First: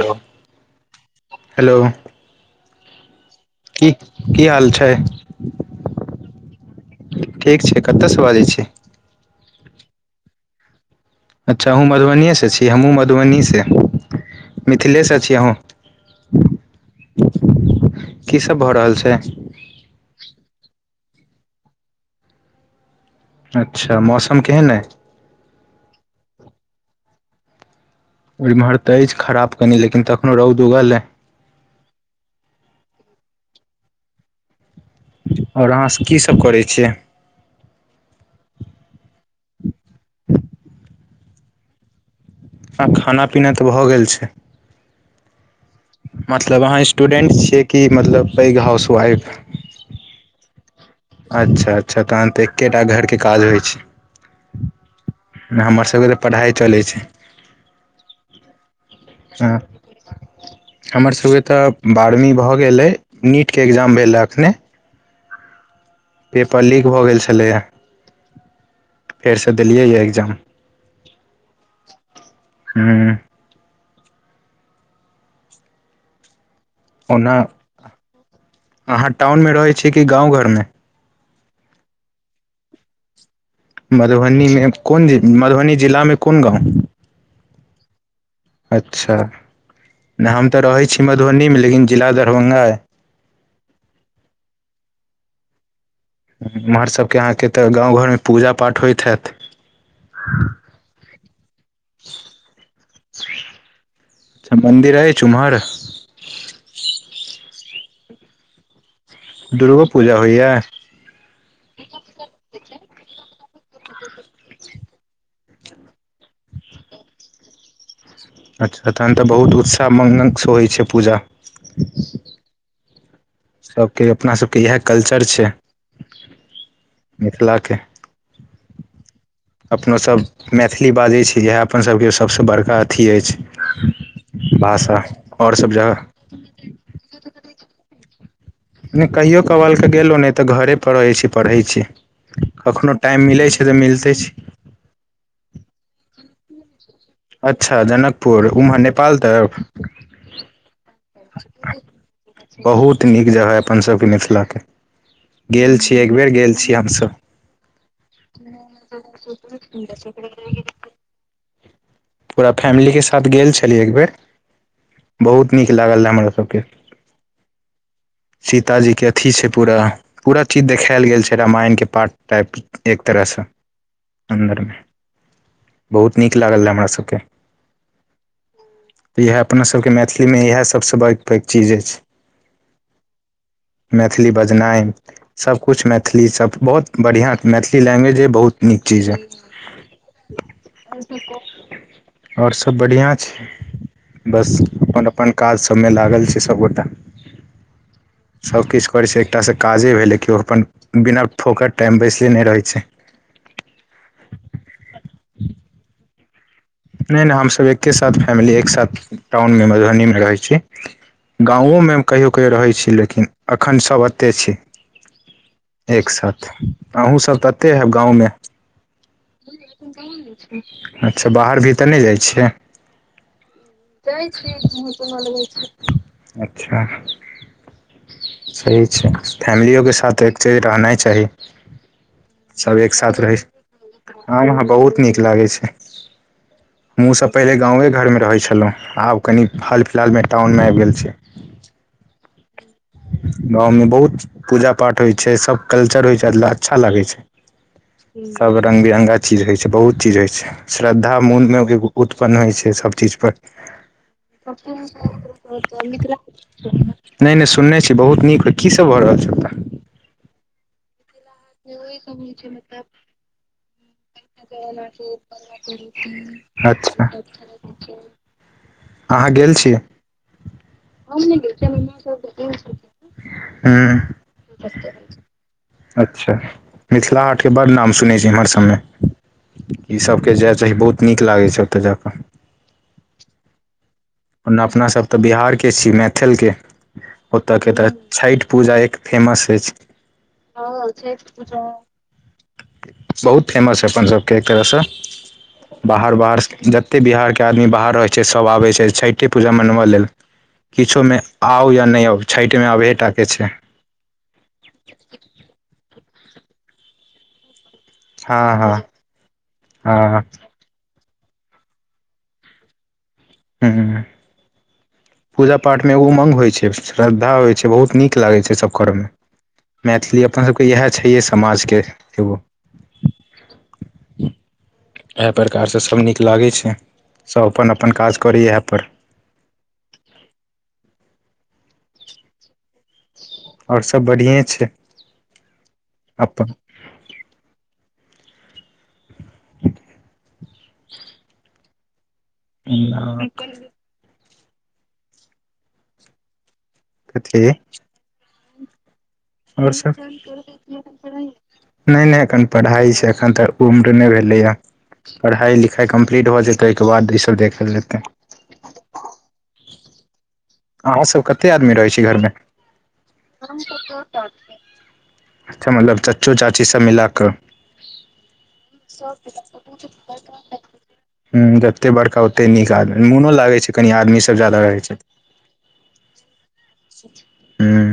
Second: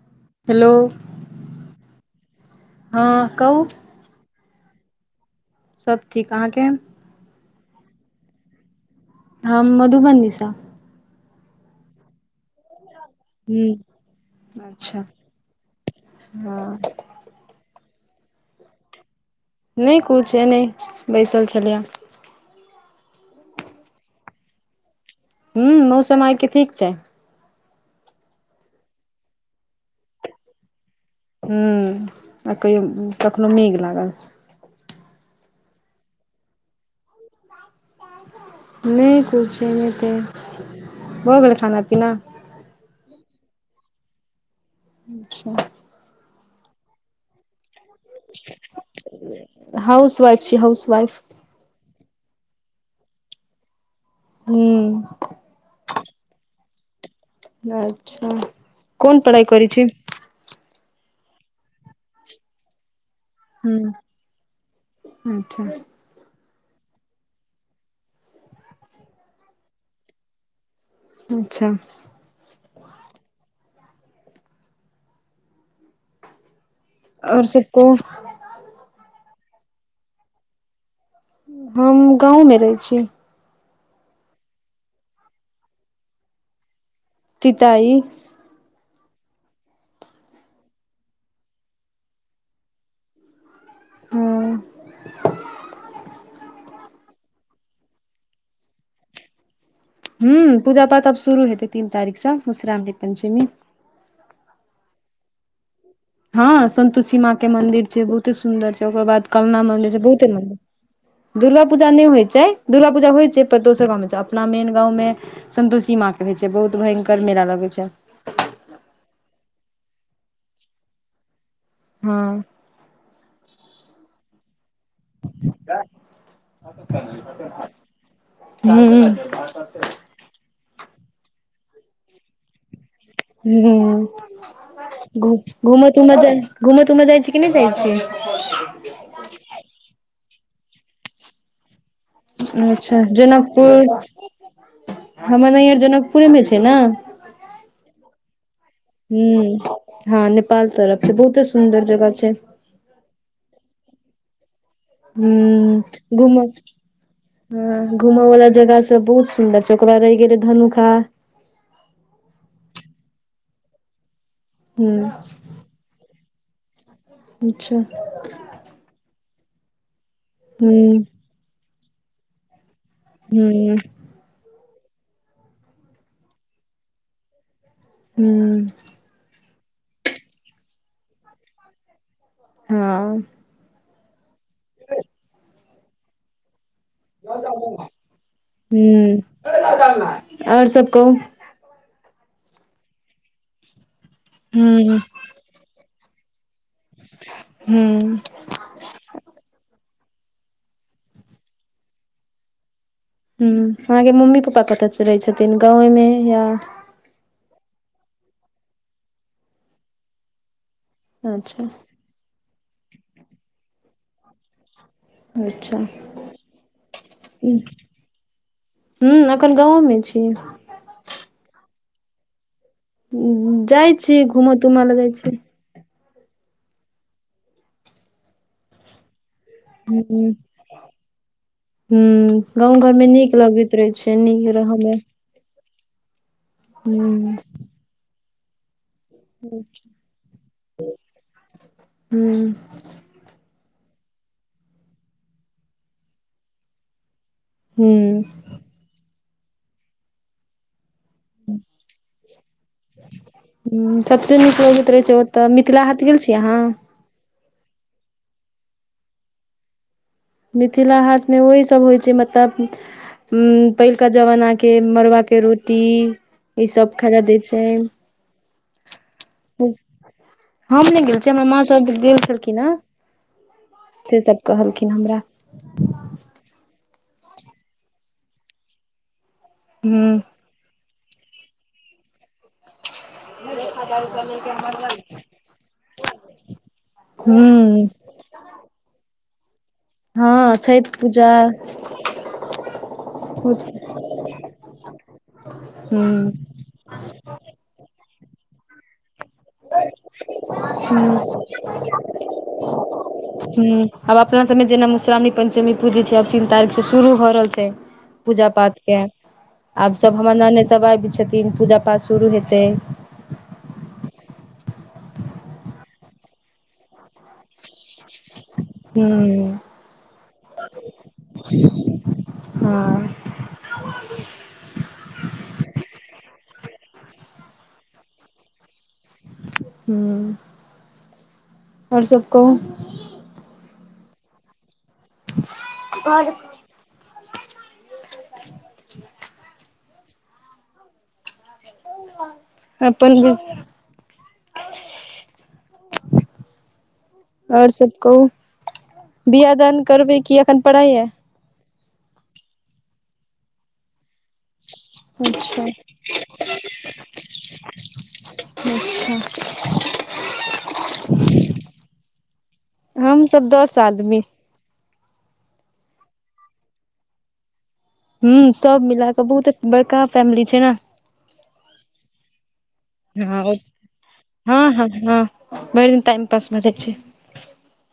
[unintelligible] Hello hello हँ कहूं की की हाल छै सभ ठीक अहाँके ठीक छै कतअ सँ बाजै छी हम मधुबनी सँ अच्छा आहू मधुबनीए से छी जी हमहूँ मधुबनी सँ ह्म अच्छा मिथिले सँ छी अहु हँ की सब भऽ रहल छै नय कुछ अनहि बैसल छलियए अच्छा मौसम केहन अइछ हूँ मौसम आइ के ठीक छै इम्हर तऽ अछि खराब कनि लेकिन तखनो रौद उगल हइ ह्मँ आ कहियो कखनोहु मेघ लागल ओर अहाँ सभ की सभ करै छियै नय किछु एनहितै भऽ गेलै खाना पीना आ खाना पीना तऽ भऽ गेल छै अच्छा मतलब अहाँ स्टूडेंट छियै कि मतलब पैघ हाउस वाइफ हाउस वाइफ छी हाउस वाइफ अच्छा अच्छा तहन तऽ एकेटा घर के काज होइ छै ह्म हमर सबके तऽ पढ़ाइ चलै छै अच्छा कोन पढ़ाइ हँ करय छी हमर सबके तऽ बारहवीं भऽ गेलयै नीट के ह्म एग्जाम भेलै अखने अच्छा पेपर लीक भऽ गेल छलैया फेरसँ देलियै या एग्जाम अच्छा हूँ ओना आओर सब कहू अहाँ टाउन मे रहै छीयै कि गाँव घरमे हम गाँवमे रहै छीयै मधुबनीमे कोन मधुबनी जिलामे कोन गाँव तिताइ अच्छा नै हम तऽ रहै छी मधुबनीमे लेकिन जिला दरभंगा अइ हूँ एम्हर सबके अहाँके तऽ गाँव घरमे पूजा पाठ होइत हैत हूँ पूजा पाठ आब शुरू हेतै तीन तारीखसँ मधुश्रामनी पंचमी अच्छा मन्दिर अइछ उम्हर हँ संन्तोसि मां के मंदिर छै बहुते सुन्दर छै ओकर बाद कलना दुर्गो मंदिर छै पूजा बहुते होइए मन्दिर दुर्गा पूजा नै होइ छै दुर्गा पूजा होइ छै दोसर गाँवमे छै अपना मेन गाँवमे सन्तोषी माँके होई छै बहुत भयंकर मेला लगै छै अच्छा तहन तऽ बहुत उत्साह मागंसँ होइ छै पूजा हँ सबके अपना सब ती इएह कल्चर छै मिथिलाके ह अपनोसब मैथिली बाजै छी इएह अपनसबके सबसँ बड़का अथी अछि हूँ भाषा घू आओर सब घूम जगह तूम जाय घूमऽ तूमऽ जाइ छी कि नै जाइ छी नै कहियो कबाल क गेलौं नै तऽ घरे पर रहै छी पढ़ै छी कखनो अच्छा टाइम मिलै छै तऽ जनकपुर मिलते छी हमर नैहर जनकपुरे मे छै ने अच्छा जनकपुर उम्हर ने हूँ हँ नेपाल तरफ छै बहुते सुन्दर जगह छै बहुत नीक जगह अइ अपनसबके मिथिलाके हूँ घूमु हमसब हँ घूमय वाला जगह सब बहुत सुन्दर छै ओकर बाद रहि गेलै धनुखा पूरा फैमिलीके साथ गेल छलियै एक बेेर हूं बहुत नीक लागल रहए हमरा सबके अच्छा सीताजीके अथि छै पूरा पूरा चीज हूं देखायल गेल छै रामायणके पाठ टाइप एक तरहसँ हूं अन्दरमे बहुत नीक लागल रहए हमरा सब ओके हूँ तऽ इएह अपनासबके मैथिलीमे इएह सबसँ बड़ पैघ चीज अछि हँ मैथिली बजनाइ सबकुछु मैथिली सब बहुत बढ़िआँ मैथिली हूं लैंग्वेजे बहुत नीक चीज अई आओर सब कहू आओर सब बढ़िआँ छै बस हूं अपन अपन काज सबमे लागल छै। सबगोटा। हूँ सभकिछु करैत छै एकटा सँ काजे भेलै केओ अपन बिना फोकोकर टाइम बैसले नय रहैत छै। ह अहाँ के मम्मी पप्पा कतय रह छथिन गावे मे या नय नय हमसभ एके साथ फैमिली एक साथ टाउन मे मधुबनी मे रहैत छी। अच्छा गामो मे हम कहियो कहियो रहै छी। लेकिन एखन सभ एतेक छै। अच्छा एक साथ अहूँ सब तते हयब गाँव मे हू एखन गाँवो मे छी अच्छा बाहर भीतर नय जाइ छियै जाइ छी घुम तुमाला जाइ छी अच्छा सही छै फैमिलियो के साथ हूं एक चज रहनाइ चाही हूं सब गाँव एक घरमे सााथ नीक रहै लगैत रहै छै नीक ह ह रहऽमे बहुत नीक लागै छै। हमहूँ सभ हूं पहिले गाँवे घर मे रहैत छलहुँ आब कनि हाल फिलहाल मे टाउन मे आबि गेल छी। हू। गाँव मे बहुत पूजा पाठ होइत छै। सभ कल्चर होइ छै। अच्छा लागैत छै। हू। सब रंग बिरङ्गा चीज होइ छै। बहुत चीज होइ छै। श्रद्धा मोन मे उत्पन्न होइ छै। सभचीज परर सभसँ नीक लोक गीत रहैत छै। ओ तऽ मिथिला हाथ गेल छीयै अहाँ। नय नय सुनने छियै। बहुत नीक कीसभ भऽ रहल छै ओत्ता मिथिला हाट मे ओहीसभ होइ छै मतलब पहिलुका जमाना के मड़आ के रोटी ईसभ अच्छा खाया दै छै। अहाँ गेल छीै। हम नय गेल छीयै। हमर माँ सभ गेल छलखिन ह हूँ से सब कहलखिन हमरा। अच्छा मिथिला हाट के बड़ नाम सुनैत छ। एम्हर सभ मे हूं ईसभके जाय चाही बहुत नीक लागै छै। ओतय जा कऽ [unintelligible] [unintelligible] ओना अपना सभ तऽ बिहार के छी। मैथिल के ओतय के हूं तऽ छठि पूजा एक फेमस अछि। हँ छठ पूजा बहुत हूं फेमस हइ अपन सभके एक तरह सँ बाहर बाहर जत ते बिहार के आदमी बाहर रहै छै। सब आब छै छठि छठे पूजा मनबा लेल किछो हूं में आउ या नय आउ छठि में अबहे टा केे छै। हूं आब अपना सभमे जेना मधुश्रावणी पञ्चमी पूजी छै। आब तीन तारीख सँ शुरू भऽ रहल छै। हँ पूजा हँ पाठ के आब सभ हँ हमर नानेद सभ आबि छथिन। पूजा पाठ शुरू हेतै। हू पूजा पाठ मे एग उमंग होय छै। श्रद्धा होय छै। से बहुत नीक लागै छै। सब कर मे हूं मैथिली अपन सबके इएह छैहे समाज के एगो। हँ इएह प्रकार सँ सभ नीक लागै छै। सभ अपन अपन काज करैए इएहप। हू। ओर सब कहु ओर सब बढ़िए छै। आर। अपन [inaudible] अपन ब कथी आऔर सब कहू बिआ आओर दान सब करबै की एखन पढ़ैय यै नहि नहि एखन पढ़ाइछै एखन तऽ उम्र नहि भेलैए। पढ़ाइ अच्छा लिखाइ कम्प्लीट भ जेतै। ओहिके बाद ईसभ देखल जेतै। [unintelligible] अहु सब कते आदमी रहै छी घर मे हमसब दस आदमी अच्छा मतलब चाचो चाचीसभ मिला कऽ। ह सब मिलाके बहुत बड़का फैमिली छैय ने। ह जतेक बड़का ओतेक नीक आदमी मोनो हँ लागैत छैय कनि आदमीसभ ज्यादा हँ रहैत हँ छैय त हँ टाइम दस बजे के छैय ह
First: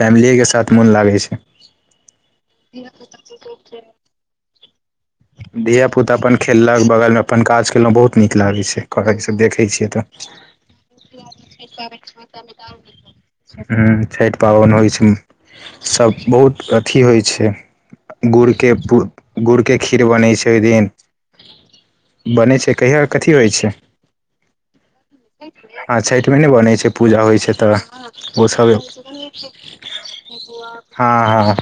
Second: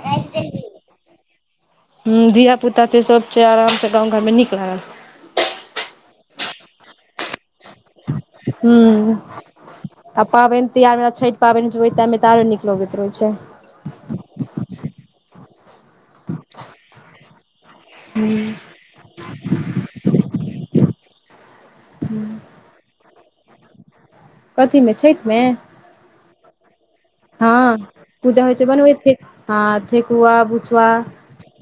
फैमिलीए के साथ मोन लागै छै हूँ धिया पुता छैय सब से आराम स गाँव घर मे नीक लागत धिया -पुता अपन खेललक बगल मे अपन काज केलौ बहुत नीक लागै हुं छैय इ सब देखै छियै तऽ पाबैन जे ओय टाइमे आरो नीकलोगैत रहै छय हूँ छैठ पाबैन होय छैय सब बहुत अथि होय छैय गुड़के खीर बनै छै ओय दिन बनै छैय कहिया कथी होय छैय कथी मे छठि मे? ह छैठ मे नेै बनै छैय पूजा होय छैय हँ तऽ पूजा ओ होइ छै सब बनबै छै हँ ठेकुआ ठकुआ भुसवा ह ह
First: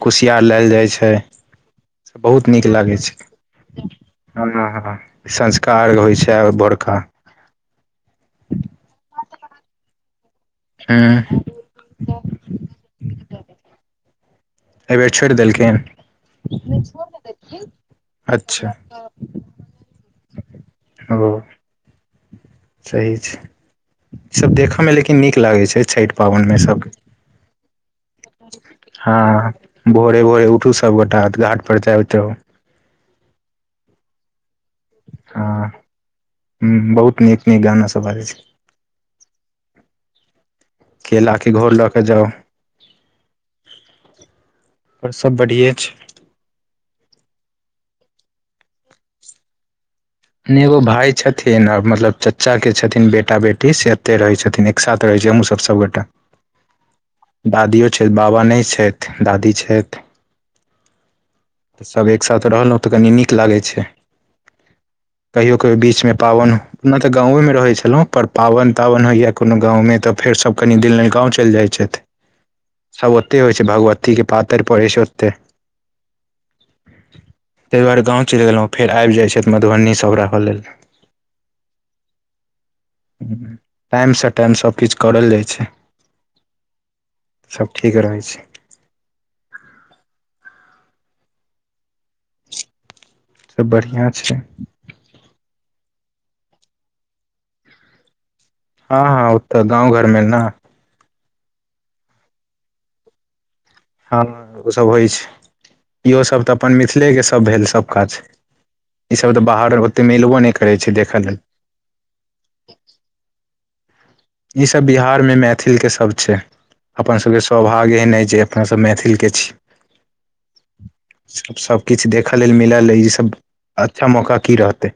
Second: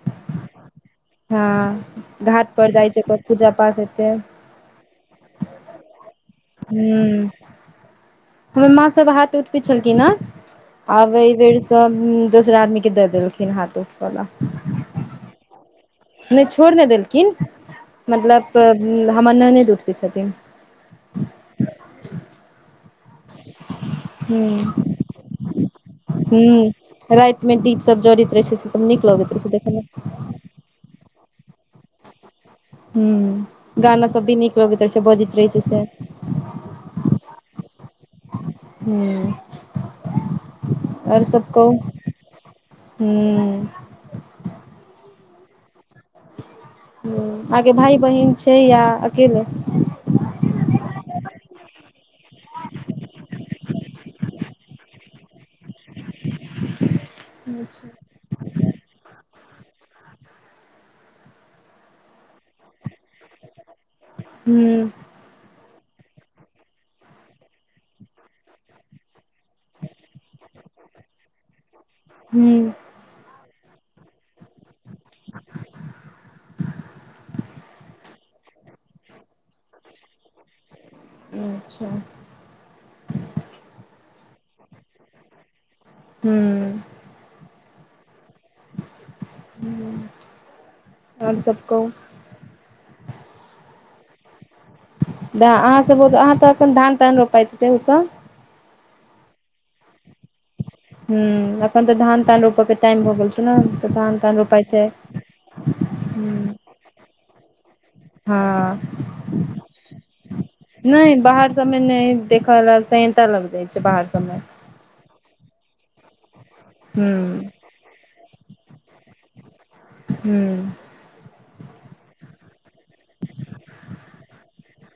कुसियार लेैल जाय छैय ह घाट पर जाय छै त पूजा पाठ हेतै ह हा संझका अरक होय छैय और भोरका हुं। हमर माँ सब हाथ उठबै छेलखिन ह न हूँ आब एैय बेर सब दोसरा आदमी के द देलखिन हाथ उठब लऽ एयबेर छोईर देलखिन नैय छोइड़ नैय देलखिन अच्छा मतलब हमर ननैद उठबै छथिन हेलो सही छैय इ सब हुं। देखै में लेकिन नीक लागै छैयछठि पाबैन मे सब रैत मे दीप सब जड़ैत रहै छैय से सब नीक हँ लगैत रहै छैयदेखैमे भोरे -भोरे उठू सब गोटा तऽ घाट पर जायजाहु हू गाना सब भी नीक लगैत रहै छैय बजैत रहै छै से हूँ बहुत नीक -नीक गाना सब बाजै छै हूँ केला के घौर कहू लऽ के जाउ हूं और सब बढ़िेये छैय हूँ आगे भाय बहिन छै या अकेले नै एगो भाय छथिन आ मतलब चाचा के छथिन बेटा- बेटी से एते रहै छथिन साथ रहै छी हमहूँ सब सबगोटे हूं दादियो छैयथ बाबा नैय छैथ दादी छैथ सब एकसाथ रहलौ त कनी नीक लागै छैय हूँ कहियो -कहियो बीच मे पाबैन ओना तऽ गाँव मे रहैय छेलौ पर पाबैन तावैन होयया कोनो गाँव मे त फेर सब कनि दिन लए गाँव चैल जाय छैथ हूं सब ओतेैय होय छैय भगवती के पातैर परै छै ओतेैय तैह दुआरे गाँव चैल गेलौ फेर आइब जाय छैथ मधुबनी सब रहऽ लेल अच्छा टाइम स टाइम सब किछ करल जाय छै हूँ सब ठीक रहै छै हूँ और सब कहु सब बढ़िआँ छै। त अहाँ सबक अहाँ तऽखन धान तान रोपााय छै हो त ओत हँ हँ ओ तऽ गाँव घर मे न ह एखन तऽ धान तान रोपय के टाइम हो गेल छै ने तऽ धान हँ तान रोपाय ओ छै। सब होइ इहो हूं सब तऽ अपन मिथिले के सब भेल सब आछि हँ ईसभ तऽ बाहर ओतेक मिलबो नय करै छै देखै लेल सब मे नेैय देख लए सेह्नता लैग जाय छै बाहर सब मे इ सब बिहार मे मैथिल के सब छै अपन सब के हूँ स आय एहन आ जे अपना सब मैथिल के छी हूँ सब किछु देखअ लेल मिलल ई सब अच्छा मौका की रहतै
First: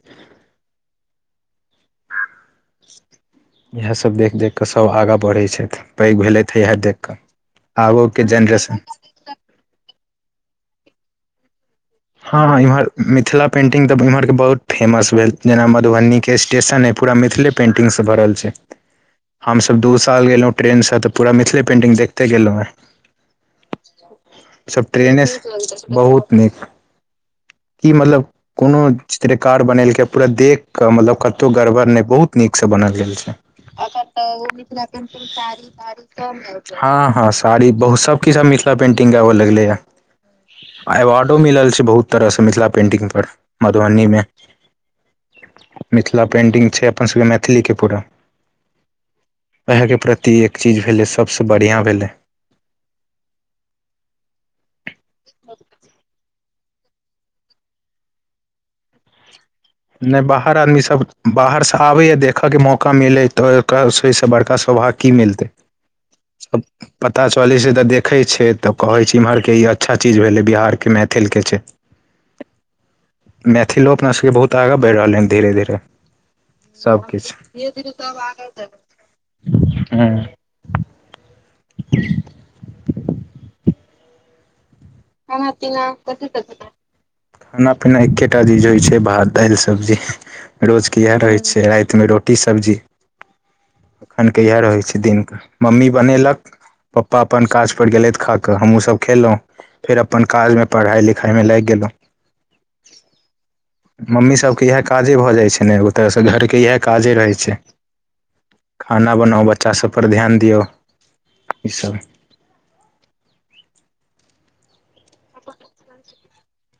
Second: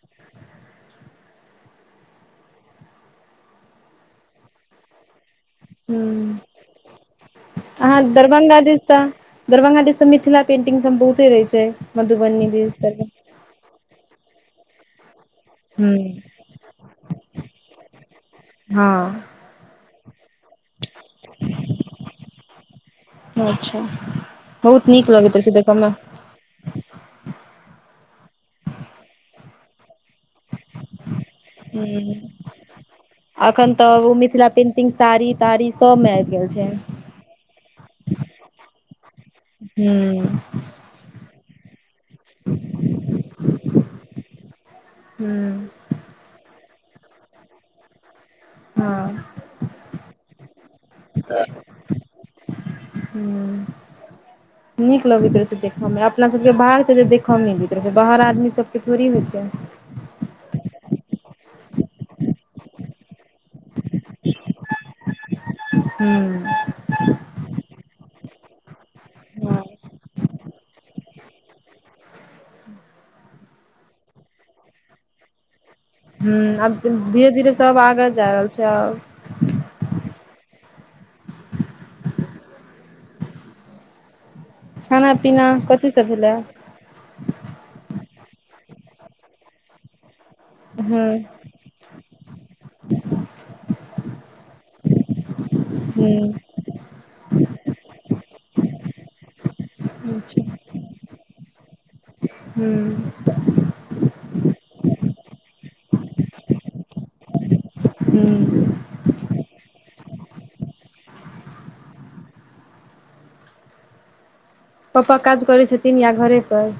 इयेह सब देख- देख कऽ सब आगा बढ़ै छैथ पैघ हूँ भेलैथ इयेह देख कऽ अहाँ आबो के दरभंगा जेनरेशन दिस तऽ दरभंगा दिस त मिथिला पेंटिंग सब बहुते रहय छै। हँ मधुबनी हाॅं दिस इम्हर दरभं मिथिला पेंटिंग तऽ इम्हर के बहुत फेमस भेल। जेना मधुबनी के हूँ स्टेशन अइ पूरा मिथिले पेन्टिंग सँ भरल छै। हँ हमसभ दू साल गेलहुँ ट्रेन सँ तऽ पूरा मिथिले पेन्टिंग देखते गेलहुँ हँ। अच्छा सब बहुत नीक ट्रेने लगैत रहै छै देखऽ से मे बहुत नीक की मतलब कोनो चित्रकार बनेलकै पूरा देख कऽ मतलब कत्तौ गड़बड़ नय हूँ बहुत नीक से बनल गेल छै। अखन [unintelligible] तऽ ओ मिथिला पेंटिंग साड़ी ताड़ी सबमे आबि गेल छै [unintelligible] हँ हँ साड़ी बहुत सब किछु आब मिथिला पेन्टिंग आबऽ लगलै ये। आ हूँ अवार्डो मिलल छै बहुत तरह सँ मिथिला पेंटिंग पर मधुबनी मे हू मिथिला पेन्टिंग छै अपन सभ के मैथिली के पूरा। हँ उएहके प्रति एक चीज भेलै सभ से बढ़िआँ भेलै। हु नीक लगैत रहै छै देखऽमे अपना सबके बाहरसँ जे देखऽमे नहि लैत रहै छै बाहर आदमी सबके थोड़ी होइत छै। नहि बाहर आदमी सभ बाहर सँ आबैए देखयके मौका मिलै तऽ ओहि सँ बड़का सौभाग्य की मिलतै। हु [inaudible] पता चलै छै तऽ देखैत छै तऽ कहैत छै एम्हर के ई अच्छा चीज भेलै बिहार के मैथिल के छै। [inaudible] मैथिलो अपना सबके बहुत आगा बैढ़ रहलै हन धीरे धीरे हूं आब सब धीरे किछ धीरे सब आगाँ जा रहल छै आब हुं। खाना पीना कथी कथि हतै। खाना पीना एकेटा चीज होइ छैय भात दालि सब्जी। रोज के हूं इएह रहैत छैय राति मे रोटी सब्जी। एखन के इएह रहै छैय कदिनके मम्मी हूं बनेलक पप्पा अपन काज पर गेलथि खाकऽ हमहूँसभ खेलहुँ। फेर अपन काजमे पढ़ाई लिखाईमे लागि गेलहुँ। हूँ [unintelligible] मम्मीसभके इएह काजे भऽ जाइत छै ने ओ तऽसँ घरके इएह काजे रहै छै। हुं खाना बनाउ बच्चा सबपर ध्यान दिऔ ईसब पप्पा काज करै छथिन या घरे पर।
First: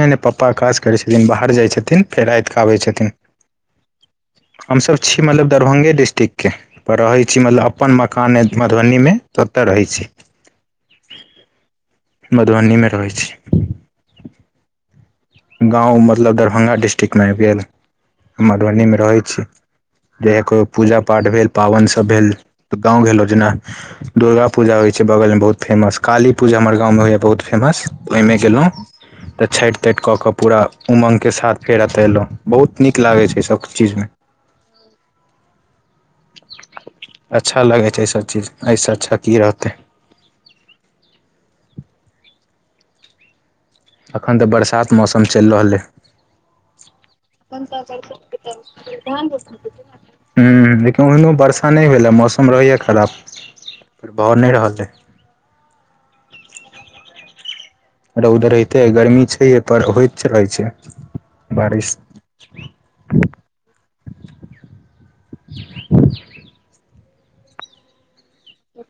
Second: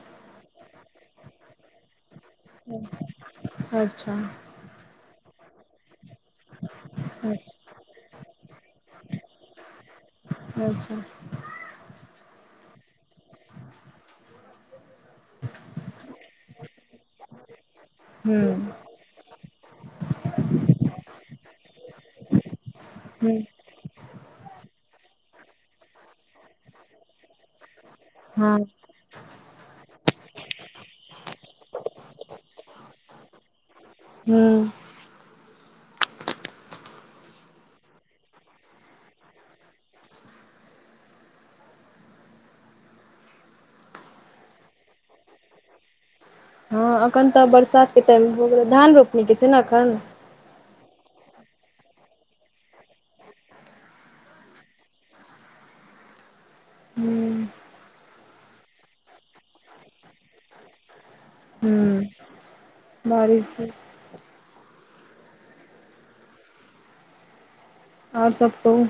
नहि नहि पप्पा काज करै छथिन बाहर जाय छथिन फेर रातिकेँ आबै छथिन। अच्छा हमसभ छी मतलब दरभंगे डिस्टिक्ट के रहै छी मतलब अपन मकान ऐय मधुबनीमे तऽ ओतऽ रहै छी। अच्छा मधुबन्नी मे रहैत छी। गाँव मतलब दरभंगा डिस्ट्रिक्टमे आबि गेल हूं मधुबनीमे रहैत छी जौकोनोपूजा पाठ भेल पाबैनि सब भेल त गाँंव गेलो जेना हँ दुर्गा पूजा होइ छै बगलमे बहुत फेमस काली पूजा हमर गाँवमे होइए बहुत फेमस ओहिमे हूं गेलेलहुँ तऽ छठि तठि कऽ के क पूरा उमंगके साथ फेर एतऽ एलहुँ बहुत नीक लागैतछै सब चीजमे। हू अच्छा लगै छै एहिसब चीज एहिसे अच्छा की रहतै। एखन तऽ बरसात मौसम चलि रहलैइ। हँ एखन तऽ बरसातके टाइम भ गेलै धान रोपैनी के छै ने एखन। ह लेकिन ओहिनो वर्षा नहि भेलैए मौसम रहैएा खराबे भ नहि रहल अछि हूँ रौदरते गरमी छैहे पर होइत रहै छैय हूं बारिश बारिश आओर सब कहु